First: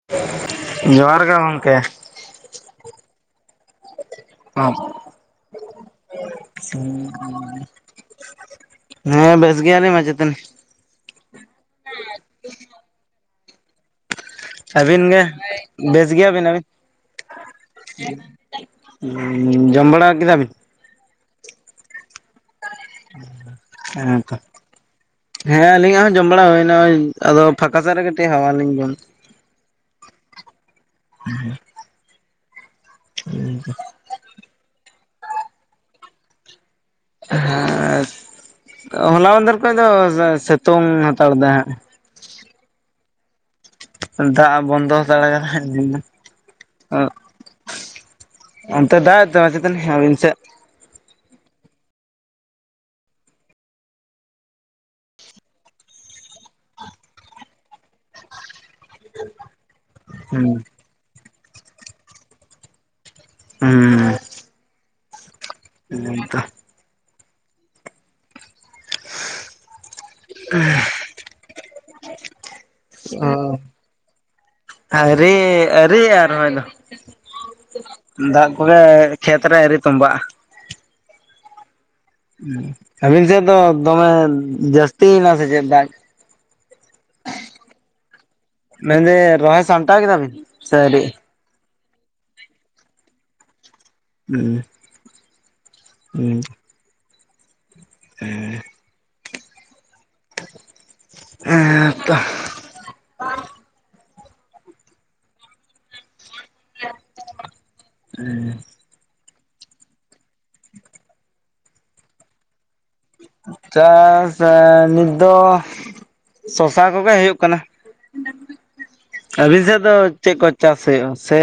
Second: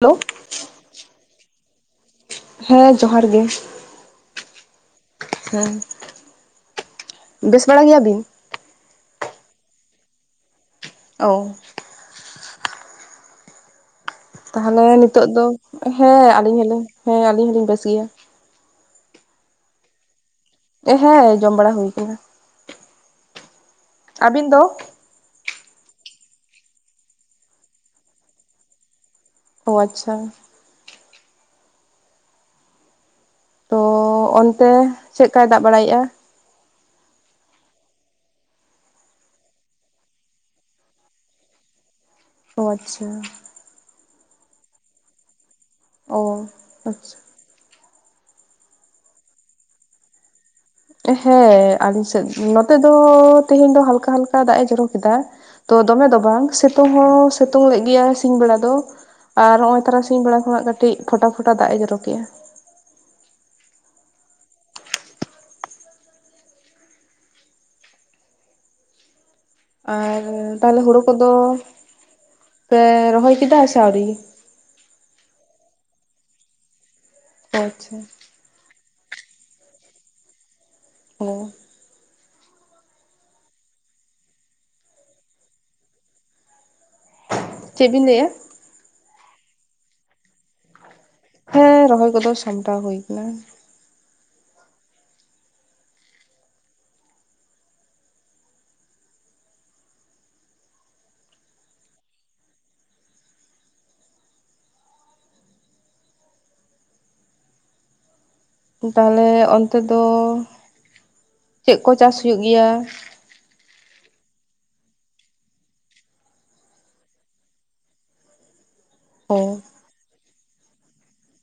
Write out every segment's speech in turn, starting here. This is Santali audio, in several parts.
ᱦᱮᱞᱳ, ᱡᱚᱦᱟᱨ ᱜᱮ ᱜᱚᱢᱠᱮ᱾ ᱦᱮᱸ ᱡᱚᱦᱟᱨ ᱜᱮ᱾ [unintelligible] ᱦᱮᱸ ᱵᱮᱥ ᱵᱟᱲᱟ ᱜᱮᱭᱟ ᱵᱤᱱ? ᱦᱮᱸ ᱵᱮᱥ ᱜᱮᱭᱟᱞᱤᱧ ᱢᱟᱪᱮᱛᱟᱹᱱᱤ ᱾ ᱚᱻ ᱛᱟᱦᱚᱞᱮ ᱟᱹᱵᱤᱱ ᱜᱮ ᱱᱤᱛᱚᱜ ᱫᱚ ᱵᱮᱥ ᱦᱮᱸ ᱜᱮᱭᱟᱵᱤᱱ ᱟᱹᱞᱤᱧ ᱦᱚᱞᱤᱧ ᱦᱮᱸ ᱟᱹᱞᱤᱧ ᱦᱚᱞᱤᱧ ᱵᱮᱥ ᱜᱮᱭᱟ᱾ [inaudible] ᱦᱩᱸ ᱡᱚᱢ ᱵᱟᱲᱟ ᱠᱮᱫᱟ ᱵᱤᱱ? ᱦᱮᱸ ᱡᱚᱢ ᱵᱟᱲᱟ ᱦᱩᱭ ᱟᱠᱟᱱᱟ ᱾ [inaudible] ᱦᱮᱸ ᱛᱚ ᱟᱹᱵᱤᱱ ᱫᱚ ᱾ [inaudible] ᱦᱮᱸ ᱟᱞᱤᱧᱟᱜ ᱦᱚᱸ ᱡᱚᱢ ᱵᱟᱲᱟ ᱦᱩᱭ ᱮᱱᱟ, ᱚᱭ ᱟᱫᱚ ᱯᱷᱟᱸᱠᱟ ᱥᱮᱜ ᱨᱮ ᱠᱟᱹᱴᱤᱡ ᱦᱟᱣᱟ ᱞᱤᱧ ᱡᱚᱢ ᱚ ᱟᱪᱪᱷᱟ ᱾ [inaudible] ᱛᱚ ᱚᱱᱛᱮ ᱪᱮᱫᱠᱟᱭ ᱫᱟᱜ ᱵᱟᱲᱟᱭᱮᱫ-ᱟ? ᱦᱮᱸ [inaudible] ᱦᱚᱞᱟ ᱢᱟᱸᱫᱷᱮᱨ ᱠᱷᱚᱡ ᱫᱚ ᱥᱤᱛᱩᱝ ᱦᱟᱛᱟᱲ ᱮᱫᱟᱭ ᱦᱟᱸᱜ ᱾ ᱚ ᱟᱪᱪᱷᱟ ᱾ ᱫᱟᱜ ᱵᱚᱱᱫᱚ ᱦᱟᱛᱟᱲ ᱟᱠᱟᱫᱟᱭ ᱚ ᱟᱪᱪᱷᱟ ᱾ [inaudible] [inaudible] ᱚᱱᱛᱮ ᱫᱟᱜ [unintelligible] ᱟᱹᱵᱤᱱ ᱥᱮᱫ? ᱦᱮᱸ ᱟᱞᱤᱧ ᱥᱮᱫ ᱱᱚᱛᱮ ᱫᱚ ᱛᱮᱦᱮᱧ ᱫᱚ ᱦᱟᱞᱠᱟ ᱦᱟᱞᱠᱟ ᱫᱟᱜ ᱮ ᱡᱚᱨᱚ ᱠᱮᱫᱟ ᱾ ᱛᱚ ᱫᱚᱢᱮ ᱫᱚ ᱵᱟᱝ ᱥᱤᱛᱩᱝ ᱦᱚᱸ ᱥᱤᱛᱩᱝ ᱞᱮᱫ ᱜᱮᱭᱟ ᱥᱤᱧ ᱵᱮᱲᱟ ᱫᱚ ᱾ ᱟᱨ ᱦᱚᱸᱜ-ᱚᱭ ᱛᱟᱨᱟᱥᱤᱧ ᱵᱮᱲᱟ ᱦᱩᱸ ᱠᱷᱚᱱᱟᱜ ᱠᱟᱹᱴᱤᱡ ᱯᱷᱚᱴᱟ ᱯᱷᱚᱴᱟ ᱫᱟᱜ ᱮ ᱡᱚᱨᱚ ᱠᱮᱫᱮᱜ-ᱟ ᱾ ᱦᱩᱸᱻ ᱦᱮᱸ ᱛᱚ ᱾ [inaudible] ᱟᱨ ᱛᱟᱦᱚᱞᱮ ᱦᱳᱲᱳ ᱠᱚᱫᱚ [inaudible] ᱯᱮ ᱚ ᱨᱚᱦᱚᱭ ᱠᱮᱫᱟ ᱥᱮ ᱟᱹᱣᱨᱤ? ᱟᱹᱣᱨᱤ ᱟᱹᱣᱨᱤᱭᱟ ᱨᱚᱦᱚᱭ ᱫᱚ ᱚ ᱾ ᱟᱪᱪᱷᱟ [inaudible] ᱫᱟᱜ ᱠᱚᱜᱮ ᱠᱷᱮᱛ ᱨᱮ ᱟᱹᱣᱨᱤ ᱛᱚᱸᱢᱵᱟᱜ-ᱟ ᱾ ᱚ ᱾ ᱦᱩ ᱸ, ᱟᱹᱵᱤᱱ ᱥᱮᱫ ᱫᱚ ᱫᱚᱢᱮ ᱡᱟᱹᱥᱛᱤᱭᱮᱱᱟ ᱥᱮ ᱪᱮᱫ ᱫᱟᱜ? [inaudible] ᱪᱮᱫ ᱵᱤᱱ ᱞᱟᱹᱭᱮᱫ-ᱟ? ᱢᱮᱱᱫᱟᱹᱧ ᱨᱚᱦᱚᱭ ᱥᱟᱢᱴᱟᱣ ᱠᱮᱫᱟᱵᱤᱱ ᱥᱮ ᱟᱹᱣᱨᱤ? ᱦᱮᱸ ᱨᱚᱦᱚᱭ ᱠᱚᱫᱚ ᱥᱟᱢᱴᱟᱣ ᱦᱩᱭ ᱟᱠᱟᱱᱟ ᱾ ᱦᱮᱸ ᱾ ᱦᱮᱸ ᱾ ᱦᱮᱸ ᱾ [inaudible] ᱦᱮᱸ ᱛᱚ ᱾ [inaudible] [unintelligible] ᱦᱮᱸ ᱾ ᱛᱟᱦᱚᱞᱮ ᱚᱱᱛᱮ ᱫᱚ [inaudible] ᱪᱮᱫ ᱠᱚ ᱪᱟᱥ ᱦᱩᱭᱩᱜ ᱜᱮᱭᱟ? ᱪᱟᱥ ᱟ ᱱᱤᱛ ᱫᱚ [inaudible] ᱥᱚᱥᱟ ᱠᱚᱜᱮ ᱦᱩᱭᱩᱜ ᱠᱟᱱᱟ᱾ ᱚ [inaudible] ᱟᱹᱵᱤᱱ ᱥᱮᱫ ᱫᱚ ᱪᱮᱫ ᱠᱚ ᱪᱟᱥ ᱦᱩᱭᱩᱜ-ᱟ ᱥᱮ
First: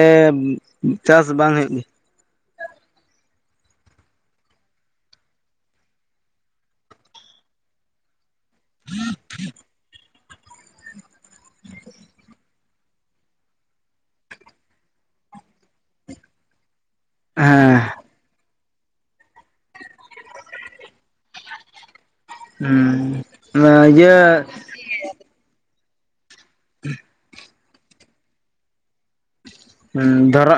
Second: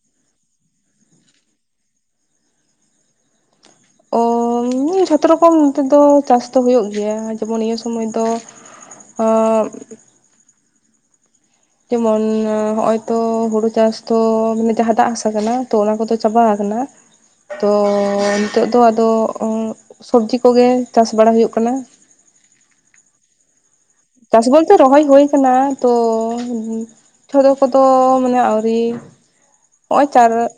ᱪᱟᱥ ᱵᱟᱝ ᱦᱩᱭᱩᱜ ᱚ ᱡᱷᱚᱛᱚ ᱨᱚᱠᱚᱢ ᱱᱚᱛᱮ ᱫᱚ ᱪᱟᱥ ᱫᱚ ᱦᱩᱭᱩᱜ ᱜᱮᱭᱟ, ᱡᱮᱢᱚᱱ ᱱᱤᱭᱟᱹ ᱥᱚᱢᱚᱭ ᱫᱚ ᱚᱜᱻ ᱡᱮᱢᱚᱱ ᱦᱚᱜ-ᱚᱭ ᱛᱚ ᱦᱩᱲᱩ ᱪᱟᱥ ᱛᱚ ᱢᱟᱱᱮ ᱡᱟᱦᱟᱸ ᱫᱟᱜ ᱦᱟᱥᱟ ᱠᱟᱱᱟ ᱛᱚ ᱚᱱᱟ ᱠᱚᱫᱚ ᱪᱟᱵᱟ ᱟᱠᱟᱱᱟ ᱾ ᱟᱫᱚ ᱱᱤᱛᱳᱜ ᱫᱚ ᱟᱫᱚ ᱥᱚᱵᱽᱡᱤ ᱠᱚᱜᱮ ᱪᱟᱥ ᱵᱟᱲᱟ ᱦᱩᱭᱩᱜ ᱠᱟᱱᱟ ᱾ ᱦᱮᱸ ᱾ ᱚᱱᱟ ᱤᱭᱟᱹ ᱪᱟᱥ ᱵᱚᱞᱛᱮ ᱨᱚᱦᱚᱭ ᱦᱩᱭ ᱟᱠᱟᱱᱟ, ᱛᱚᱻ ᱡᱷᱚᱛᱚ ᱠᱚᱫᱚ ᱢᱟᱱᱮ ᱟᱹᱣᱨᱤ ᱦᱚᱜ-ᱚᱭ ᱪᱟᱨ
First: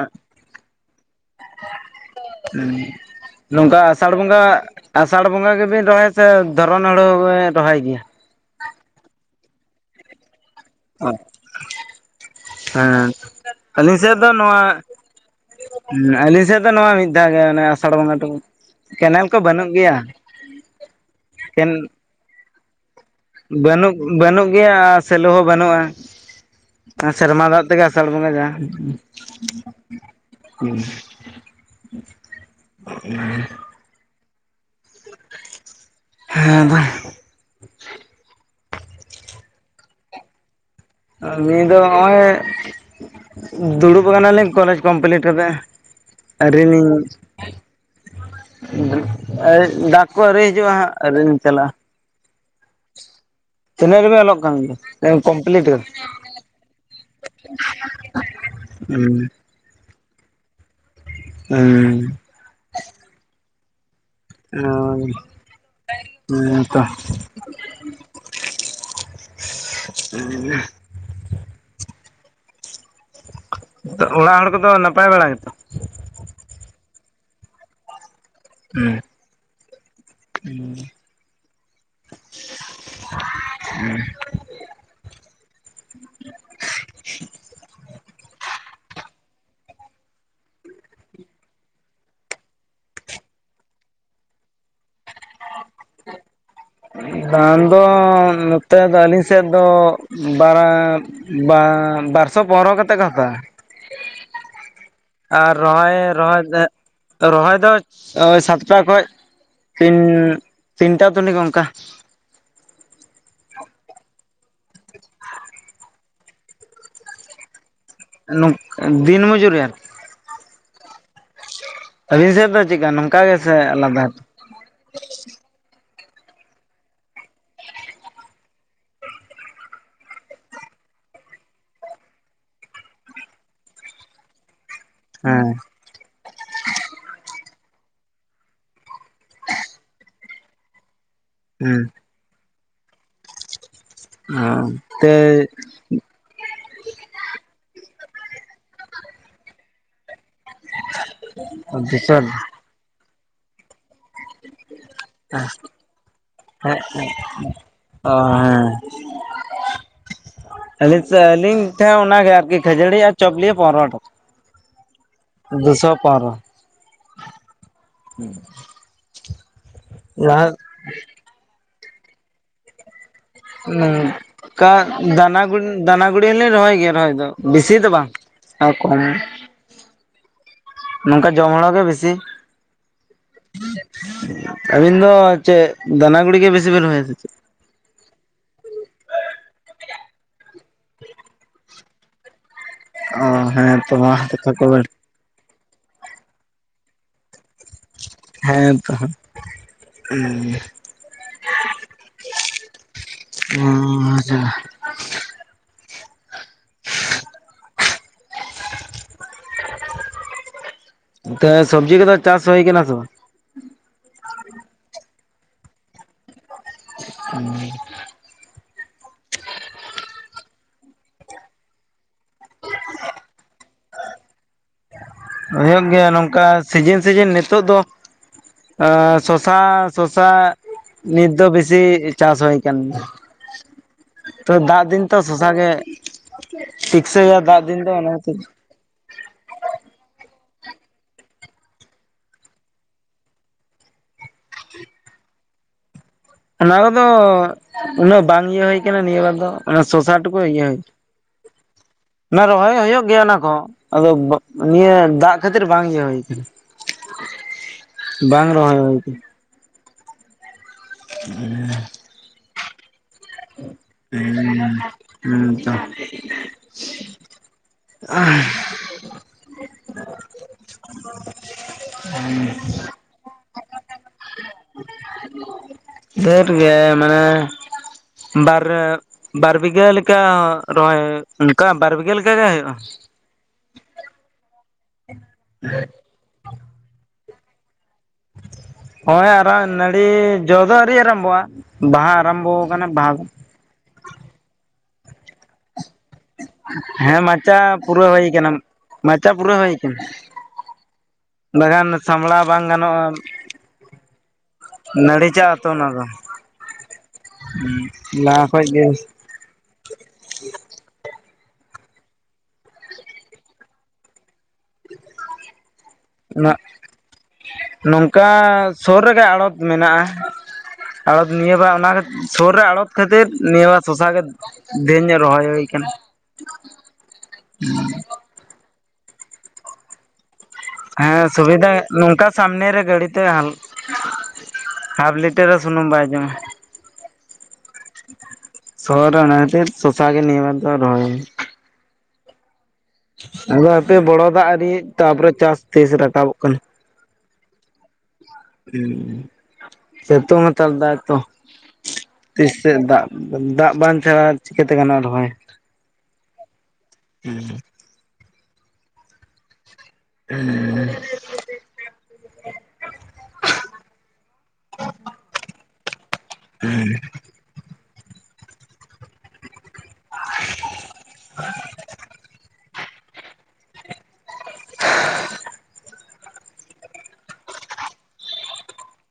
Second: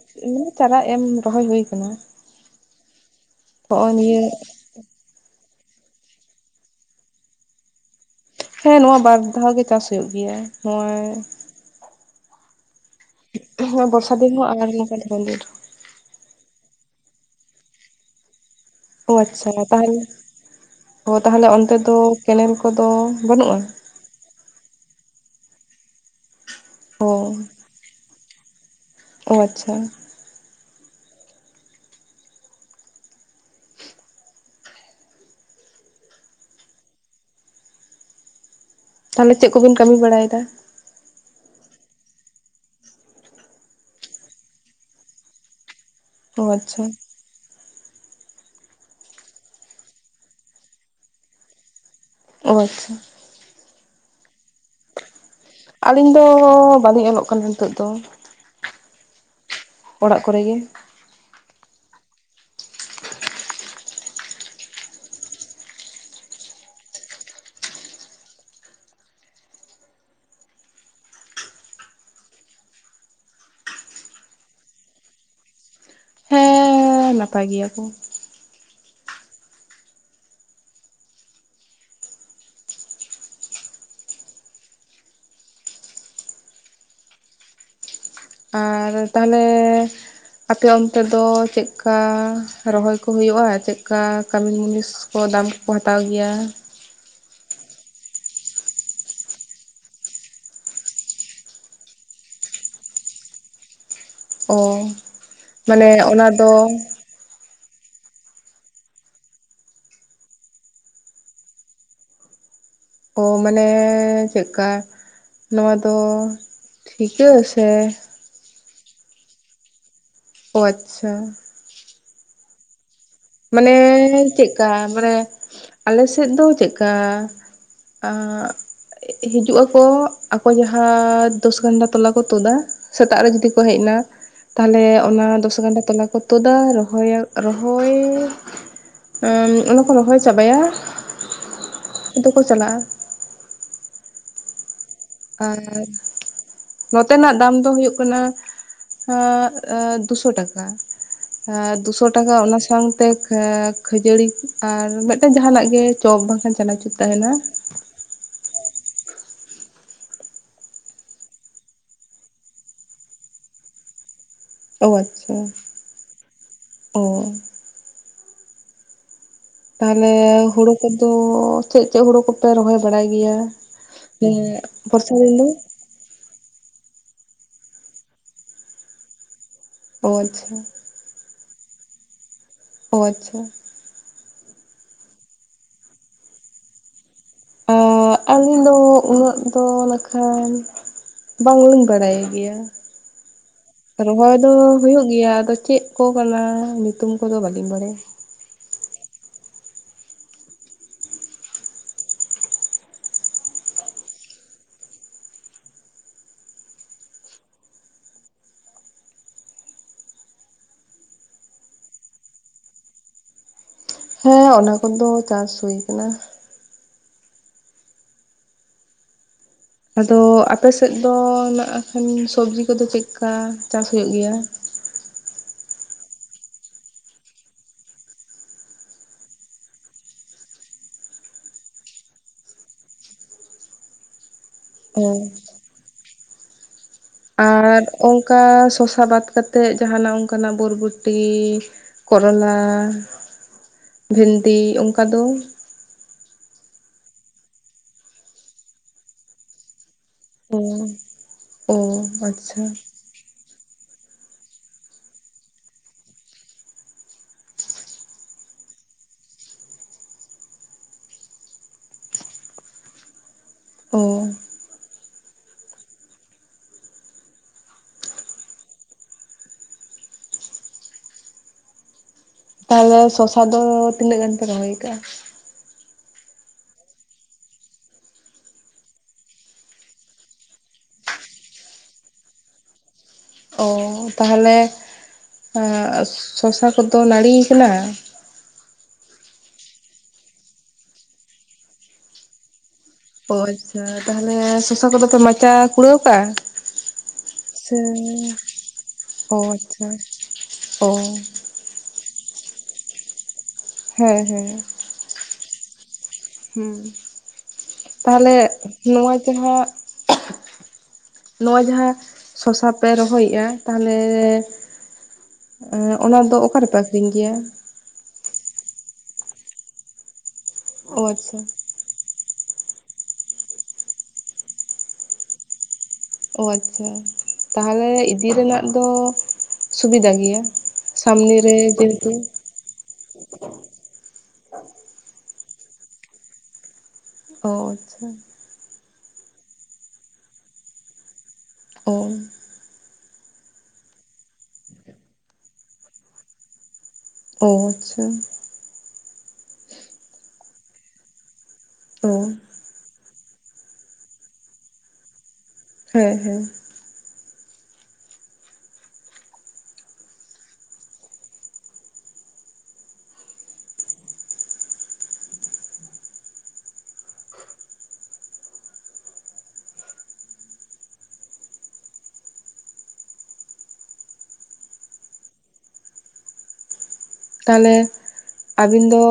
ᱪᱟᱨᱟ ᱮᱢ ᱨᱚᱦᱚᱭ ᱦᱩᱭ ᱠᱟᱱᱟ [inaudible] ᱦᱮᱸ ᱾ ᱱᱚᱝᱠᱟ ᱱᱚᱜᱼᱚᱭ ᱟᱥᱟᱲ ᱱᱤᱭᱟᱹ ᱵᱚᱸᱜᱟ ᱟᱥᱟᱲ ᱵᱚᱸᱜᱟ ᱜᱮᱵᱤᱱ ᱨᱚᱦᱚᱭᱟ ᱥᱮ ᱫᱷᱚᱨᱚᱱ ᱦᱩᱲᱩ ᱦᱚᱵᱮᱱ ᱨᱚᱦᱚᱭ ᱜᱮᱭᱟ? ᱦᱮᱸ ᱱᱚᱣᱟ ᱵᱟᱨ ᱫᱷᱟᱣ ᱜᱮ ᱪᱟᱥ ᱦᱩᱭᱩᱜ ᱜᱮᱭᱟ᱾ ᱱᱚᱣᱟ ᱚᱜ ᱦᱮᱸ ᱟᱹᱞᱤᱧ ᱵᱚᱨᱥᱟ ᱥᱮᱫ ᱫᱚ ᱫᱤᱱ ᱦᱚᱸ ᱱᱚᱣᱟ ᱟᱨ ᱱᱚᱝᱠᱟ ᱫᱷᱚᱨᱚᱱ ᱫᱤᱱ ᱨᱮᱦᱚᱸ ᱦᱮᱸ ᱟᱞᱤᱧ ᱥᱮᱫ ᱫᱚ ᱱᱚᱣᱟ ᱢᱤᱫ ᱫᱷᱟᱣ ᱜᱮ ᱚᱱᱮ ᱟᱥᱟᱲ ᱵᱚᱸᱜᱟ ᱴᱩᱠᱩ ᱚ ᱠᱮᱱᱮᱞ ᱠᱚ ᱟᱪᱪᱷᱟ ᱵᱟᱹᱱᱩᱜ ᱛᱟᱦᱚᱞ ᱜᱮᱭᱟ ᱚ ᱛᱟᱦᱚᱞᱮ ᱠᱮᱱ ᱚᱱᱛᱮ ᱫᱚ ᱠᱮᱱᱮᱞ ᱠᱚᱫᱚ ᱵᱟᱹᱱᱩᱜᱼᱟ? ᱵᱟᱹᱱᱩᱜ ᱵᱟᱹᱱᱩᱜ ᱜᱮᱭᱟ ᱟᱨ ᱥᱮᱞᱚ ᱦᱚᱸ ᱵᱟᱹᱱᱩᱜᱼᱟ ᱚ ᱮᱸ ᱥᱮᱨᱢᱟ ᱫᱟᱜ ᱛᱮᱜᱮ ᱟᱥᱟᱲ ᱵᱚᱸᱜᱟ ᱡᱟᱦᱟᱸ ᱟᱪᱪᱷᱟ᱾ ᱦᱩᱸ᱾ ᱦᱮᱸ ᱟᱫᱚ ᱛᱟᱦᱚᱞᱮ ᱪᱮᱫ ᱠᱚᱵᱤᱱ ᱠᱟᱹᱢᱤ ᱵᱟᱲᱟᱭᱫᱟ? ᱠᱟᱢᱤ ᱫᱚ ᱦᱚᱸᱜᱼᱚᱭ ᱫᱩᱲᱩᱵ ᱠᱟᱱᱟᱞᱤᱧ ᱠᱚᱞᱮᱡᱽ ᱠᱚᱢᱯᱞᱤᱴ ᱠᱟᱛᱮ ᱚ ᱟᱪᱪᱷᱟ ᱟᱹᱣᱨᱤᱞᱤᱧ ᱰᱟᱠᱽ ᱠᱚ ᱟᱹᱣᱨᱤ ᱦᱤᱡᱩᱜᱼᱟ ᱦᱟᱸᱜ ᱟᱹᱣᱨᱤᱞᱤᱧ ᱪᱟᱞᱟᱜᱼᱟ᱾ ᱚ᱾ ᱛᱤᱱᱟᱹᱜ ᱨᱮᱵᱤᱱ ᱚᱞᱚᱜ ᱠᱟᱱ ᱜᱮᱭᱟ? ᱥᱮ ᱠᱚᱢᱯᱞᱤᱴ? ᱠᱟᱫᱟ ᱟᱹᱞᱤᱧ ᱫᱚ ᱵᱟᱞᱤᱧ ᱚᱞᱚᱜ ᱠᱟᱱᱟ ᱱᱤᱛᱚᱜ ᱫᱚ᱾ ᱦᱩᱸ᱾ ᱚᱲᱟᱜ ᱠᱚᱨᱮ ᱜᱮ᱾ ᱦᱮᱸ᱾ ᱚ ᱦᱮᱸ ᱛᱚ᱾ ᱩᱸ᱾ ᱟᱫᱚ ᱚᱲᱟᱜ ᱦᱚᱲ ᱠᱚᱫᱚ ᱱᱟᱯᱟᱭ ᱵᱟᱲᱟ ᱜᱮᱛᱚ? ᱦᱮᱸ ᱱᱟᱯᱟᱭ ᱜᱮᱭᱟ ᱠᱚ᱾ ᱦᱩᱸ᱾ [inaudible] [inaudible] ᱟᱨ ᱛᱟᱦᱚᱞᱮ ᱟᱯᱮ ᱚᱱᱛᱮ ᱫᱚ ᱪᱮᱫ ᱠᱟ ᱨᱚᱦᱚᱭ ᱠᱚ ᱦᱩᱭᱩᱜᱼᱟ ᱪᱮᱫ ᱠᱟ ᱠᱟᱹᱢᱤ ᱢᱩᱱᱤᱥ ᱠᱚ ᱫᱟᱢ ᱠᱚᱠᱚ ᱦᱟᱛᱟᱣ ᱜᱮᱭᱟ᱾ ᱫᱟᱱ ᱫᱚ ᱱᱚᱛᱮ ᱫᱚ ᱟᱹᱞᱤᱧ ᱥᱮᱫ ᱫᱚ ᱵᱟᱨᱟ ᱵᱟᱝ ᱵᱟᱨ ᱥᱚ ᱵᱚᱨᱚ ᱠᱟᱛᱮ ᱠᱚ ᱦᱟᱛᱟᱣᱟ᱾ ᱚ᱾ ᱟᱨ ᱢᱟᱱᱮ ᱨᱚᱦᱚᱭᱮ ᱚᱱᱟ ᱨᱚᱦᱚᱭ ᱫᱮ ᱫᱚ ᱛᱚ ᱨᱚᱦᱚᱭ ᱫᱚ ᱚ ᱥᱟᱛᱴᱟ ᱠᱷᱚᱡ ᱛᱤᱱ ᱛᱤᱱᱴᱟ ᱛᱟᱹᱱᱤᱠ ᱚᱝᱠᱟ᱾ ᱚ ᱢᱟᱱᱮ ᱪᱮᱫᱠᱟ ᱱᱚᱣᱟ ᱫᱚ ᱴᱷᱤᱠᱟᱹ ᱥᱮ ᱱᱟᱜ, ᱫᱤᱱ ᱢᱚᱡᱩᱨᱤ ᱟᱨᱠᱤ᱾ ᱚ ᱟᱪᱪᱷᱟ᱾ ᱟᱹᱵᱤᱱ ᱥᱮ ᱫᱚ ᱪᱮᱫ ᱠᱟ ᱱᱚᱝ ᱢᱟᱱᱮ ᱪᱮᱫᱠᱟ ᱢᱟᱱᱮ ᱟᱞᱮ ᱥᱮᱫ ᱫᱚ ᱪᱮᱫᱠᱟ ᱟᱜ ᱦᱤᱡᱩᱜ ᱟᱠᱚ, ᱟᱠᱚ ᱡᱟᱦᱟᱸ ᱫᱚᱥ ᱜᱟᱱᱰᱟ ᱛᱚᱞᱟ ᱠᱚ ᱛᱩᱫᱟ ᱥᱮᱛᱟᱜ ᱨᱮ ᱡᱩᱫᱤ ᱠᱚ ᱦᱮᱡ ᱮᱱᱟ ᱛᱟᱦᱚᱞᱮ ᱚᱱᱟ ᱦᱮᱸ ᱫᱚᱥ ᱜᱟᱱᱰᱟ ᱛᱚᱞᱟ ᱠᱚ ᱛᱩᱫᱟ ᱨᱚᱦᱚᱭᱟ ᱨᱚᱦᱚᱭ ᱩᱸ ᱚᱱᱟ ᱠᱚ ᱨᱚᱦᱚᱭ ᱪᱟᱵᱟᱭᱟ ᱦᱩᱸᱻ ᱟᱫᱚ ᱠᱚ ᱪᱟᱞᱟᱜ-ᱟ, ᱚᱸᱻ ᱟᱨᱻ ᱱᱚᱛᱮᱱᱟᱜ ᱫᱟᱢ ᱫᱚ ᱦᱩᱭᱩᱜ ᱠᱟᱱᱟ [inaudible] ᱟᱻ ᱫᱩᱥᱚ ᱴᱟᱠᱟ, [inaudible] ᱟᱨ ᱫᱩᱥᱚ ᱫᱩᱥᱚᱱ ᱴᱟᱠᱟ ᱚᱱᱟ ᱥᱟᱶᱛᱮ ᱠᱷᱟᱹᱡᱟᱹᱲᱤ ᱟᱨ ᱢᱤᱫᱴᱮᱱ ᱡᱟᱦᱟᱱᱟᱜ ᱜᱮ ᱪᱚᱯ ᱵᱟᱝᱠᱷᱟᱱ ᱪᱟᱱᱟᱪᱩᱨ ᱛᱟᱦᱮᱱᱟ, ᱚᱻ ᱦᱮᱸᱻ [unintelligible] ᱟᱹᱞᱤᱧ ᱴᱷᱮᱱ ᱚᱱᱟ ᱜᱮ ᱟᱨᱠᱤ ᱠᱷᱟᱹᱡᱟᱹᱲᱤ ᱟᱨ ᱪᱚᱯ ᱞᱤᱭᱮ ᱯᱚᱱᱨᱚ ᱴᱟᱠᱟ᱾ ᱚ ᱟᱪᱪᱷᱟ [inaudible] ᱫᱩᱥᱚ ᱯᱚᱱᱨᱚ [inaudible] ᱚ ᱛᱟᱦᱚᱞᱮ ᱞᱟᱦᱟ ᱦᱩᱲᱩ ᱠᱚᱫᱚ ᱪᱮᱫ ᱪᱮᱫ ᱦᱩᱲᱩ ᱠᱚᱯᱮ ᱨᱚᱦᱚᱭ ᱵᱟᱲᱟᱭ ᱜᱮᱭᱟ ᱚᱱᱠᱟ ᱥᱮ ᱵᱚᱨᱥᱟ ᱫᱤᱱ ᱫᱟᱱᱟ ᱫᱚ ᱜᱩ ᱫᱟᱱᱟ ᱜᱩᱲᱤ ᱦᱚᱸᱞᱮ ᱨᱚᱦᱚᱭ ᱜᱮᱭᱟ ᱨᱚᱦᱚᱭ ᱫᱚ ᱵᱤᱥᱤ ᱫᱚ ᱵᱟᱝ ᱮᱸᱻ ᱠᱚᱢ ᱚ ᱻᱟᱪᱪᱷᱟ, ᱱᱚᱝᱠᱟ ᱡᱚᱢ ᱦᱚᱲᱟᱜ ᱜᱮ ᱵᱮᱥᱤ ᱚᱻ ᱟᱪᱪᱷᱟ, [inaudible] ᱟᱹᱵᱤᱱ ᱫᱚ ᱪᱮᱫ ᱫᱟᱱᱟ ᱜᱩᱲᱤ ᱜᱮ ᱵᱮᱥᱤ ᱵᱤᱱ ᱨᱚᱦᱚᱭᱟ ᱥᱮ ᱪᱮᱫ? ᱮᱸᱻ ᱟᱹᱞᱤᱧ ᱫᱚ ᱩᱱᱟᱹᱜ ᱫᱚ ᱱᱟᱜᱠᱷᱟᱱ ᱵᱟᱝ ᱞᱤᱧ ᱵᱟᱲᱟᱭ ᱜᱮᱭᱟ, ᱚ ᱦᱮᱸ ᱛᱚ ᱢᱟ [inaudible] ᱨᱚᱦᱚᱭ ᱫᱚ ᱦᱩᱭᱩᱜ ᱜᱮᱭᱟ ᱟᱫᱚ ᱪᱮᱫ ᱠᱚ ᱠᱟᱱᱟ ᱧᱩᱛᱩᱢ ᱠᱚᱫᱚ ᱵᱟᱹᱞᱤᱧ ᱵᱟᱲᱟᱭᱟ, ᱦᱮᱸ ᱛᱚ ᱦᱟᱸᱜ [inaudible] [inaudible] ᱚᱻᱟᱪᱪᱷᱟ, [inaudible] [inaudible] ᱛᱚᱵᱮ ᱥᱚᱵᱽᱡᱤ ᱠᱚᱫᱚ ᱪᱟᱥ ᱦᱩᱭ ᱠᱟᱱᱟ ᱥᱮ ᱵᱟᱝ? ᱦᱮᱸ ᱚᱱᱟ ᱠᱚᱫᱚ ᱪᱟᱥ ᱦᱩᱭ ᱟᱠᱟᱱᱟ᱾ [inaudible] ᱟᱫᱚ ᱟᱯᱮ ᱥᱮᱫ ᱫᱚ ᱱᱟᱜ ᱠᱷᱟᱱ ᱥᱚᱵᱽᱡᱤ ᱠᱚ ᱫᱚ ᱪᱮᱫᱠᱟ ᱪᱟᱥ ᱦᱩᱭᱩᱜ ᱜᱮᱭᱟ? ᱦᱩᱭᱩᱜ ᱜᱮᱭᱟ ᱱᱚᱝᱠᱟ ᱥᱤᱡᱤᱱ ᱥᱤᱡᱤᱱ ᱱᱤᱛᱳᱜ ᱫᱚ ᱮᱸᱻ ᱥᱚᱥᱟ-ᱥᱚᱥᱟ ᱱᱤᱛ ᱫᱚ ᱵᱮᱥᱤ ᱪᱟᱥ ᱦᱩᱭ ᱠᱟᱱ ᱜᱮᱭᱟ, ᱛᱚ ᱫᱟᱜ ᱫᱤᱱ ᱛᱚ ᱚ ᱥᱚᱥᱟ ᱜᱮ, ᱴᱤᱠᱥᱟᱹᱭᱟ ᱫᱟᱜ ᱫᱤᱱ ᱟᱨ ᱫᱚ ᱚᱱᱟ ᱠᱷᱟᱹᱛᱤᱨ ᱚᱱᱠᱟ ᱥᱚᱥᱟ ᱵᱟᱫ ᱠᱟᱛᱮᱫ ᱠᱟᱛᱮ ᱡᱟᱦᱟᱱᱟᱜ ᱚᱱᱠᱟᱱᱟᱜ ᱵᱚᱨᱵᱚᱴᱤ, ᱠᱚᱨᱚᱞᱟ ᱵᱷᱮᱱᱰᱤ ᱚᱱᱠᱟ ᱫᱚ ᱚᱱᱟ ᱠᱚᱫᱚ ᱩᱱᱟᱹᱜ ᱵᱟᱝ ᱤᱭᱟᱹ ᱦᱩᱭ ᱟᱠᱟᱱᱟ ᱱᱤᱭᱟᱹ ᱵᱟᱨ ᱫᱚ ᱚᱱᱟ ᱥᱚᱥᱟ [inaudible] ᱚ ᱚ ᱚᱱᱟ ᱟᱪᱪᱷᱟ ᱨᱚᱦᱚᱭ ᱦᱳᱭᱳᱜ ᱜᱮᱭᱟ ᱚᱱᱟ ᱠᱚ ᱟᱫᱚ ᱱᱤᱭᱟᱹ ᱫᱟᱜ ᱠᱷᱟᱹᱛᱤᱨ ᱵᱟᱝ ᱤᱭᱟᱹ ᱦᱩᱭ ᱠᱟᱱᱟ [inaudible] [inaudible] ᱵᱟᱝ ᱨᱚᱦᱚᱭ ᱦᱩᱭ ᱠᱟᱱᱟ᱾ ᱚ [inaudible] [inaudible] [inaudible] ᱛᱟᱦᱚᱞᱮ ᱥᱚᱥᱟ ᱫᱚ ᱛᱤᱱᱟᱹᱜ ᱜᱟᱱ ᱯᱮ ᱨᱚᱦᱚᱭ ᱟᱠᱟᱜ-ᱟ? [inaudible] ᱰᱷᱮᱨ ᱜᱮ ᱢᱟᱱᱮ, [inaudible] ᱵᱟᱨ ᱵᱟᱨ ᱵᱤᱜᱷᱟᱹ ᱞᱮᱠᱟ ᱨᱚᱦᱚᱭ ᱚᱱᱠᱟ ᱵᱟᱨ ᱵᱤᱜᱷᱟᱹ ᱞᱮᱠᱟ ᱜᱮ ᱦᱩᱭᱩᱜᱼᱟ᱾ ᱚ ᱛᱟᱦᱚᱞᱮ ᱥᱚᱥᱟ ᱠᱚᱫᱚ ᱱᱟᱹᱲᱤ ᱭᱟᱠᱟᱱᱟ᱾ ᱦᱚᱸᱭᱟ ᱟᱨᱟᱢ ᱱᱟᱹᱲᱤ ᱡᱚ ᱫᱚ ᱟᱹᱣᱨᱤ ᱟᱨᱟᱢᱵᱷᱚᱜᱼᱟ᱾ ᱵᱟᱦᱟ ᱟᱨᱟᱢᱵᱚ ᱟᱠᱟᱱᱟ ᱵᱟᱦᱟ ᱫᱚ ᱚ ᱟᱪᱪᱷᱟ ᱛᱟᱦᱚᱞᱮ ᱥᱚᱥᱟ ᱠᱚᱫᱚ ᱯᱮ ᱢᱟᱪᱟᱼᱼ ᱠᱩᱲᱟᱹᱣ ᱠᱟᱜᱼᱟ ᱦᱮᱸ ᱢᱟᱪᱟ ᱥᱮ ᱯᱩᱨᱟᱹᱣ ᱦᱩᱭ ᱠᱟᱱᱟ ᱢᱟᱪᱟ ᱚ ᱟᱪᱷᱟ ᱚᱻ ᱵᱟᱜᱟᱱ ᱥᱟᱢᱲᱟᱟᱣ ᱵᱟᱝ ᱜᱟᱱᱚᱜᱼᱟ᱾ ᱦᱮᱸ ᱦᱮᱸ ᱱᱚᱲ ᱪ ᱦᱟᱛᱟᱣ ᱚᱱᱟ ᱫᱚ ᱦᱮᱸ ᱛᱟᱦᱚᱞᱮ ᱞᱟᱦᱟ ᱠᱷᱚᱡ ᱜᱮ ᱱᱚᱣᱟ ᱡᱟᱦᱟᱸ ᱱᱚᱜᱚᱭ ᱡᱟᱦᱟᱸ ᱥᱚᱥᱟᱮ ᱨᱚᱦᱚᱭᱮᱫᱼᱟ ᱛᱟᱦᱚᱞᱮᱼᱼ ᱚᱱᱟ ᱫᱚ ᱩᱱᱟᱹᱜ ᱚᱠᱟ ᱨᱮᱯᱮ ᱟᱠᱷᱨᱤᱧ ᱜᱮᱭᱟ᱾ ᱱᱚᱝᱠᱟ ᱥᱩᱨ ᱨᱮᱜᱮ ᱟᱲᱚᱛ ᱢᱮᱱᱟᱜᱼᱟ᱾ ᱚ ᱟᱲᱚ ᱟᱪᱪᱷᱟ ᱱᱤᱭᱟᱹ ᱵᱟᱨ ᱚᱱᱟ ᱥᱩᱨ ᱨᱮ ᱟᱲᱚᱛᱼᱼ ᱠᱷᱟᱹᱛᱤᱨ ᱱᱤᱭᱟᱹ ᱢᱟ ᱥᱚᱥᱟ ᱜᱮ ᱫᱷᱮᱨ ᱧᱚᱜ ᱨᱚᱦᱚᱭ ᱦᱩᱭ ᱠᱟᱱᱟ᱾ ᱚ ᱟᱪᱷᱟ ᱛᱟᱦᱚᱞᱮ ᱤᱫᱤ ᱨᱮᱱᱟᱜ ᱫᱚ ᱥᱩᱵᱤᱫᱷᱟ ᱜᱮᱭᱟ᱾ ᱦᱮᱸ ᱥᱟᱢᱱᱮ ᱨᱮ ᱥᱩᱵᱤᱫᱷᱟ ᱡᱮᱦᱮᱛᱩ ᱱᱚᱝᱠᱟᱼᱼ ᱥᱟᱢᱱᱮ ᱨᱮ ᱜᱟᱹᱲᱛᱮ ᱦᱟᱯᱷ ᱞᱤᱴᱟᱨ ᱨᱮ ᱥᱩᱱᱩᱢ ᱵᱟᱭ ᱡᱚᱢᱟ᱾ ᱚ ᱟᱪᱪᱷᱟ᱾ ᱥᱚᱦᱚᱨ ᱚᱱᱟᱱᱟᱛᱮ ᱥᱳᱥᱟ ᱜᱤ ᱱᱢᱟᱨ ᱨᱚᱦᱚᱭᱼᱼ ᱚᱻ ᱟᱫᱚ ᱦᱟᱯᱮ ᱵᱚᱲᱚᱚᱫᱟᱜ ᱟᱹ ᱛᱟᱯᱚᱨᱮ ᱪᱟᱥ ᱛᱤᱥ ᱨᱟᱠᱟᱵᱚᱜ ᱠᱟᱱᱟ᱾ ᱚᱻ ᱟᱪᱪᱷᱟ᱾ ᱦᱮᱸ ᱥᱤᱛᱩᱝ ᱦᱟᱛᱟᱲ ᱫᱟᱭ ᱛᱚ ᱚᱻ ᱛᱤᱥᱮᱫ ᱫᱟᱜ ᱫᱟᱜ ᱵᱟᱝ ᱛᱮ ᱪᱤᱠᱟᱹᱛᱮ ᱜᱟᱱᱚᱜ ᱟᱨᱦᱚᱭ᱾ ᱦᱩᱭᱸ ᱦᱩᱭᱸ ᱦᱩᱢᱸ ᱦᱮᱸ ᱦᱮᱸ [inaudible] ᱛᱟᱦᱚᱞᱮ ᱟᱹᱵᱤᱱ ᱫᱚᱼᱼ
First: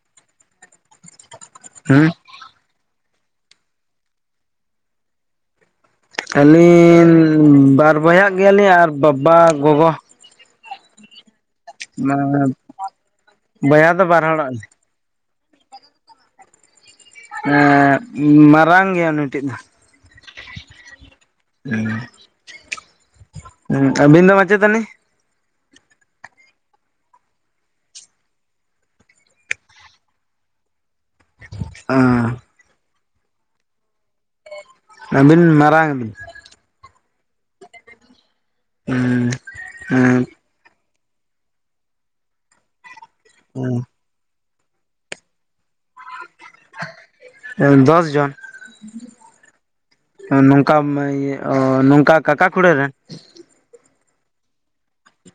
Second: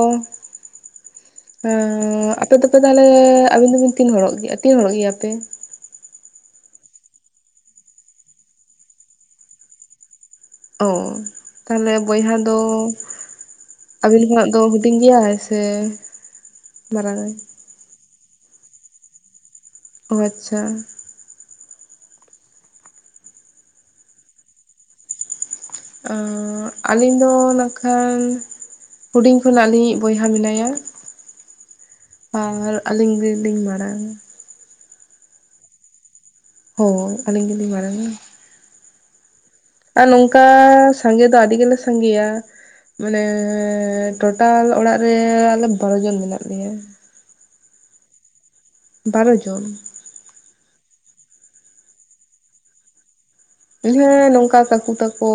ᱦᱮᱸ ᱟᱯᱮ ᱫᱚᱯᱮ ᱛᱟᱦᱚᱞᱮ ᱟᱵᱤᱱ ᱫᱚᱵᱤᱱ ᱛᱤᱱ ᱦᱚᱲᱚᱜ ᱜᱮᱭᱟ ᱛᱤᱱ ᱦᱚᱲᱚᱜ ᱜᱮᱭᱟᱯᱮ? ᱟᱹᱞᱤᱧ ᱵᱟᱨ ᱵᱚᱭᱦᱟᱜ ᱜᱮᱭᱟᱞᱤᱧ ᱟᱨ ᱵᱟᱵᱟ ᱜᱚᱜᱚᱼᱼ ᱚ ᱛᱟᱦᱚᱞᱮ ᱵᱚᱭᱦᱟ ᱫᱚ ᱫᱚ ᱟᱹᱵᱤᱱ ᱵᱟᱨ ᱠᱷᱚᱱᱟᱜ ᱦᱚᱲᱚᱜ ᱫᱚ ᱟᱞᱮ ᱦᱩᱼᱼ ᱴᱸᱜᱤᱭᱟᱭ ᱥᱮ ᱢᱟᱨᱟᱝ ᱟᱭ᱾ ᱮᱸᱻ ᱢᱟᱨᱟᱝ ᱜᱮᱭᱟ ᱱᱴᱮᱱ ᱫᱚ᱾ ᱚ ᱟᱪᱪᱷᱟ᱾ ᱦᱸ ᱦᱸ ᱟᱵᱤᱱ ᱫᱚ ᱢᱟᱪᱮᱛᱟᱹᱱᱤᱼᱼ ᱚᱸᱻ ᱟᱹᱞᱤᱧ ᱫᱚ ᱱᱟᱠᱷᱟᱱ ᱦᱩᱰᱤᱧ ᱠᱷᱚᱱᱟᱜ ᱞᱤᱧᱤᱡ ᱵᱚᱭᱦᱟ ᱢᱮᱱᱟᱭᱟ᱾ ᱦᱸᱻ ᱵᱟᱝ ᱟᱨ ᱟᱹᱞᱤᱧ ᱜᱮᱞᱤᱧ ᱵᱟᱲᱟᱭ᱾ ᱟᱹᱵᱤᱱ ᱢᱟᱨᱟᱝ ᱵᱤᱱ? ᱦᱳᱭ ᱟᱹᱞᱤᱧ ᱜᱮᱞᱤᱧ ᱵᱟᱲᱟᱭᱟ ᱩᱸ᱾ ᱟᱨ ᱱᱚᱝᱠᱟ ᱥᱟᱸᱜᱮ ᱫᱚ ᱟᱹᱰᱤ ᱜᱮᱞᱮ ᱥᱟᱸᱜᱮᱭᱟ ᱢᱟᱱᱮ ᱴᱳᱴᱟᱞ ᱚᱲᱟᱜ ᱨᱮ ᱟᱞᱮ ᱵᱟᱨ ᱡᱚᱱ ᱢᱮᱱᱟᱜ ᱞᱮᱭᱟ᱾ ᱮ ᱫᱚᱥ ᱡᱚᱱ? ᱵᱟᱨᱚ ᱡᱚᱱ᱾ ᱱᱚᱝᱠᱟ ᱤᱭᱟᱹ ᱱᱚᱝᱠᱟ ᱠᱟᱠᱟ ᱠᱷᱲᱟᱹ ᱨᱮᱱ? ᱦᱮᱸ ᱱᱚᱝᱠᱟ ᱠᱟᱠᱩ ᱛᱟᱠᱚ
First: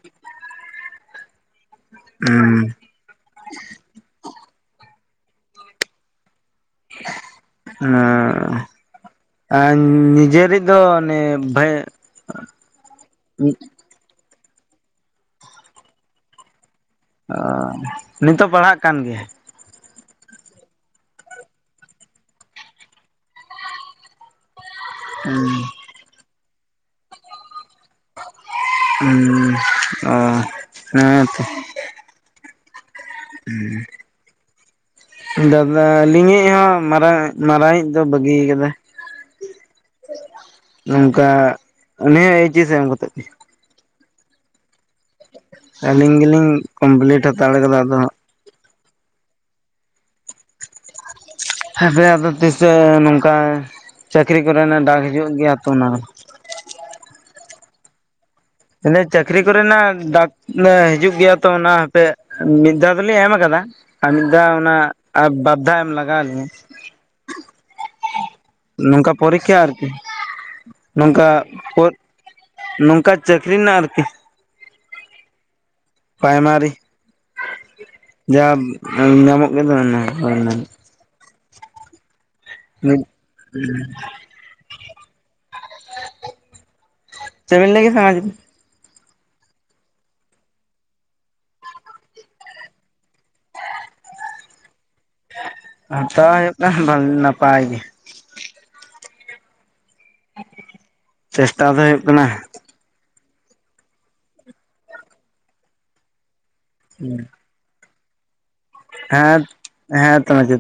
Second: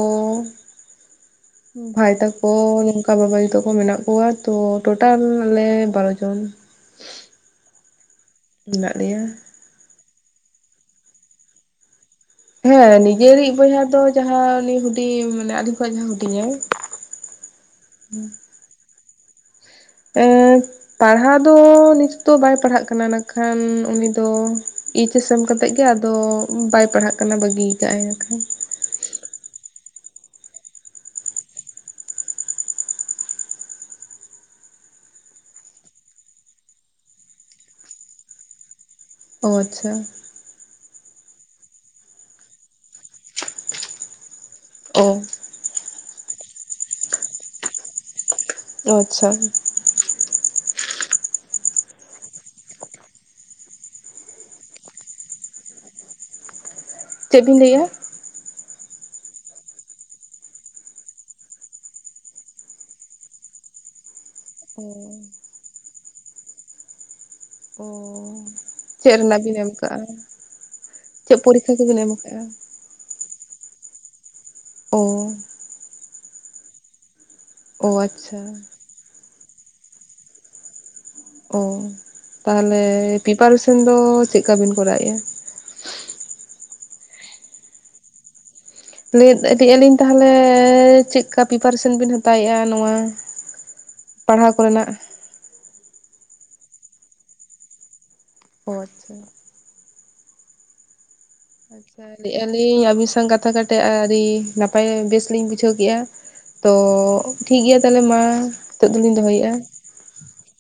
ᱵᱷᱟᱭ ᱛᱟᱠᱚ ᱱᱚᱝ ᱠᱟ ᱵᱟᱵᱟᱭᱩ ᱛᱟᱠᱚ ᱢᱮᱱᱟᱜ ᱠᱚᱣᱟ ᱛᱚ ᱴᱳᱴᱟᱞ ᱟᱞᱮ ᱵᱟᱨ ᱡᱚᱱ᱾ ᱩᱸ᱾ ᱢᱮᱱᱟᱜ ᱞᱮᱭᱟ ᱟᱸᱧ ᱱᱤᱡᱮᱨᱤᱡ ᱫᱚ ᱚᱱᱮ ᱵᱷᱟᱹ ᱦᱮᱸ ᱱᱤᱡᱮᱨᱤᱡ ᱵᱚᱭᱦᱟ ᱫᱚ ᱡᱟᱦᱟᱸ ᱩᱱᱤ ᱦᱩᱰᱤᱧ ᱢᱟᱱᱮ ᱟᱹᱫᱧ ᱠᱷᱚᱡ ᱦᱚᱸ ᱦᱩᱰᱤᱧᱟᱭ ᱚ ᱱᱤᱛᱚᱜ ᱯᱟᱲᱦᱟᱜ ᱠᱟᱱ ᱜᱮᱭᱟᱭ? ᱮᱸ ᱯᱟᱲᱦᱟᱣ ᱫᱚ ᱱᱤᱛ ᱫᱚ ᱵᱟᱭ ᱯᱟᱲᱦᱟᱸᱜ ᱠᱟᱱᱟ ᱱᱟᱜ ᱠᱷᱟᱱ ᱩᱱᱤ ᱫᱚ ᱮᱭᱤᱪ ᱮᱥ ᱮᱢ ᱠᱟᱛᱮᱫ ᱜᱮ ᱟᱫᱚ ᱵᱟᱭ ᱯᱟᱲᱦᱟᱜ ᱠᱟᱱᱟ ᱵᱟᱹᱜᱤᱭ ᱠᱟᱜᱟᱭ ᱦᱟᱸᱠᱷᱟᱱ᱾ ᱩᱸ ᱚ ᱦᱮᱸᱛᱚ᱾ ᱦᱩᱸ᱾ ᱫᱟᱫᱟ ᱟᱞᱤᱡ ᱦᱚᱸ ᱢᱟᱨᱟᱝ ᱢᱟᱨᱟᱝ ᱤᱡ ᱫᱚ ᱵᱟᱹᱜᱤᱭ ᱠᱟᱫᱟᱭ᱾ ᱚ ᱟᱪᱪᱷᱟ᱾ ᱱᱚᱝᱠᱟ ᱩᱱᱤ ᱦᱚᱸ ᱮᱭᱤᱪ ᱮᱥ ᱮᱢ ᱠᱟᱛᱮ ᱜᱮ᱾ ᱚ᱾ ᱟᱹᱞᱤᱧ ᱜᱮᱞᱤᱧ ᱠᱚᱢᱯᱞᱤᱴ ᱦᱟᱛᱟᱲ ᱠᱟᱫᱟ ᱟᱫᱚ ᱚ ᱟᱪᱪᱷᱟ᱾ ᱦᱟᱯᱮ ᱟᱫᱚ ᱛᱤᱥ ᱪᱚ ᱱᱚᱝᱠᱟ ᱪᱟᱹᱠᱨᱤ ᱠᱚᱨᱮᱱᱟᱜ ᱰᱟᱠ ᱦᱤᱡᱩᱜ ᱜᱮᱭᱟ ᱛᱚ ᱚᱱᱟ᱾ ᱪᱮᱫ ᱵᱤᱱ ᱞᱟᱹᱭᱮᱜᱼᱟ? ᱮ ᱪᱟᱹᱠᱨᱤ ᱠᱚᱨᱮᱱᱟᱜ ᱰᱟᱠ ᱦᱤᱡᱩᱜ ᱜᱮᱭᱟ ᱛᱚ ᱚᱱᱟ ᱦᱟᱯᱮ ᱢᱤᱫ ᱫᱷᱟᱣ ᱫᱚᱞᱮ ᱮᱢ ᱠᱟᱫᱟ ᱟᱨ ᱢᱤᱫ ᱫᱷᱟᱣ ᱚᱱᱟ ᱚ ᱟᱨ ᱵᱟᱨᱫᱷᱟ ᱮᱢ ᱞᱟᱜᱟᱣ ᱞᱤᱧᱟᱹ᱾ ᱚ ᱪᱮᱫ ᱨᱮᱱᱟᱜ ᱵᱤᱱ ᱯᱚᱨᱤᱠᱠᱷᱟ ᱮᱢ ᱟᱨᱠᱤ ᱠᱟᱜᱼᱟ? ᱱᱚᱝᱠᱟ ᱪᱮᱫ ᱯᱚᱨᱤᱠᱠᱷᱟ ᱠᱚᱵᱤᱱ ᱮᱢ ᱠᱟᱜᱼᱟ? ᱱᱚᱝᱠᱟ ᱪᱟᱹᱠᱨᱤ ᱨᱮᱱᱟᱜ ᱟᱨᱠᱤ᱾ ᱚ᱾ ᱯᱨᱟᱭᱢᱟᱨᱤ ᱚ ᱟᱪᱪᱷᱟ ᱡᱟ ᱧᱟᱢᱚᱜ ᱜᱮᱫᱚ ᱚᱱᱟ ᱦᱳᱭ ᱚᱱᱟ ᱜᱮ᱾ ᱚ ᱛᱟᱦᱚᱞᱮ ᱯᱤᱯᱟᱨᱮᱥᱚᱱ ᱫᱚ ᱪᱮᱫᱠᱟ ᱵᱤᱱ ᱠᱚᱨᱟᱣᱮᱫᱼᱟ? ᱪᱮᱫᱵᱤᱱ ᱞᱟᱹᱭ ᱠᱮᱫᱟ ᱟᱨ ᱢᱤᱫᱫᱷᱟᱣ ᱞᱮ ᱤᱫᱤᱜ ᱟᱹᱞᱤᱧ ᱛᱟᱦᱟᱞᱮ ᱪᱮᱫᱠᱟ ᱯᱨᱤᱯᱟᱨᱮᱥᱮᱱ ᱵᱮᱱ ᱦᱟᱛᱟᱣᱮᱜᱼᱟ ᱱᱚᱣᱟ? ᱯᱟᱲᱦᱟᱣ ᱠᱚᱨᱮᱱᱟᱜ? ᱦᱟᱛᱟᱣ ᱦᱩᱭᱩᱜ ᱠᱟᱱᱟ ᱵᱷᱟᱞᱮ ᱱᱟᱯᱟᱭ ᱜᱮ᱾ ᱚ ᱟᱪᱪᱷᱟ᱾ ᱪᱮᱥᱴᱟ ᱫᱚ ᱦᱩᱭᱩᱜ ᱟᱪᱪᱷᱟ ᱠᱟᱱᱟ ᱞᱮᱜ ᱟᱞᱤᱧ ᱟᱹᱵᱤᱱ ᱥᱟᱶ ᱠᱟᱛᱷᱟ ᱠᱟᱛᱮᱜ ᱟᱹᱰᱤ ᱱᱟᱯᱟᱭ ᱵᱮᱥ ᱞᱤᱧ ᱵᱩᱡᱷᱟᱹᱣ ᱠᱮᱜᱼᱟ ᱛᱚ ᱴᱷᱤᱠ ᱜᱮᱭᱟ ᱛᱟᱦᱚᱞᱮ ᱢᱟ᱾ ᱱᱤᱛᱚᱜ ᱫᱚᱞᱤᱧ ᱦᱮᱸ ᱫᱚᱦᱚᱭᱮᱜᱼᱟ᱾ ᱦᱮᱸ ᱛᱚ [unintelligible]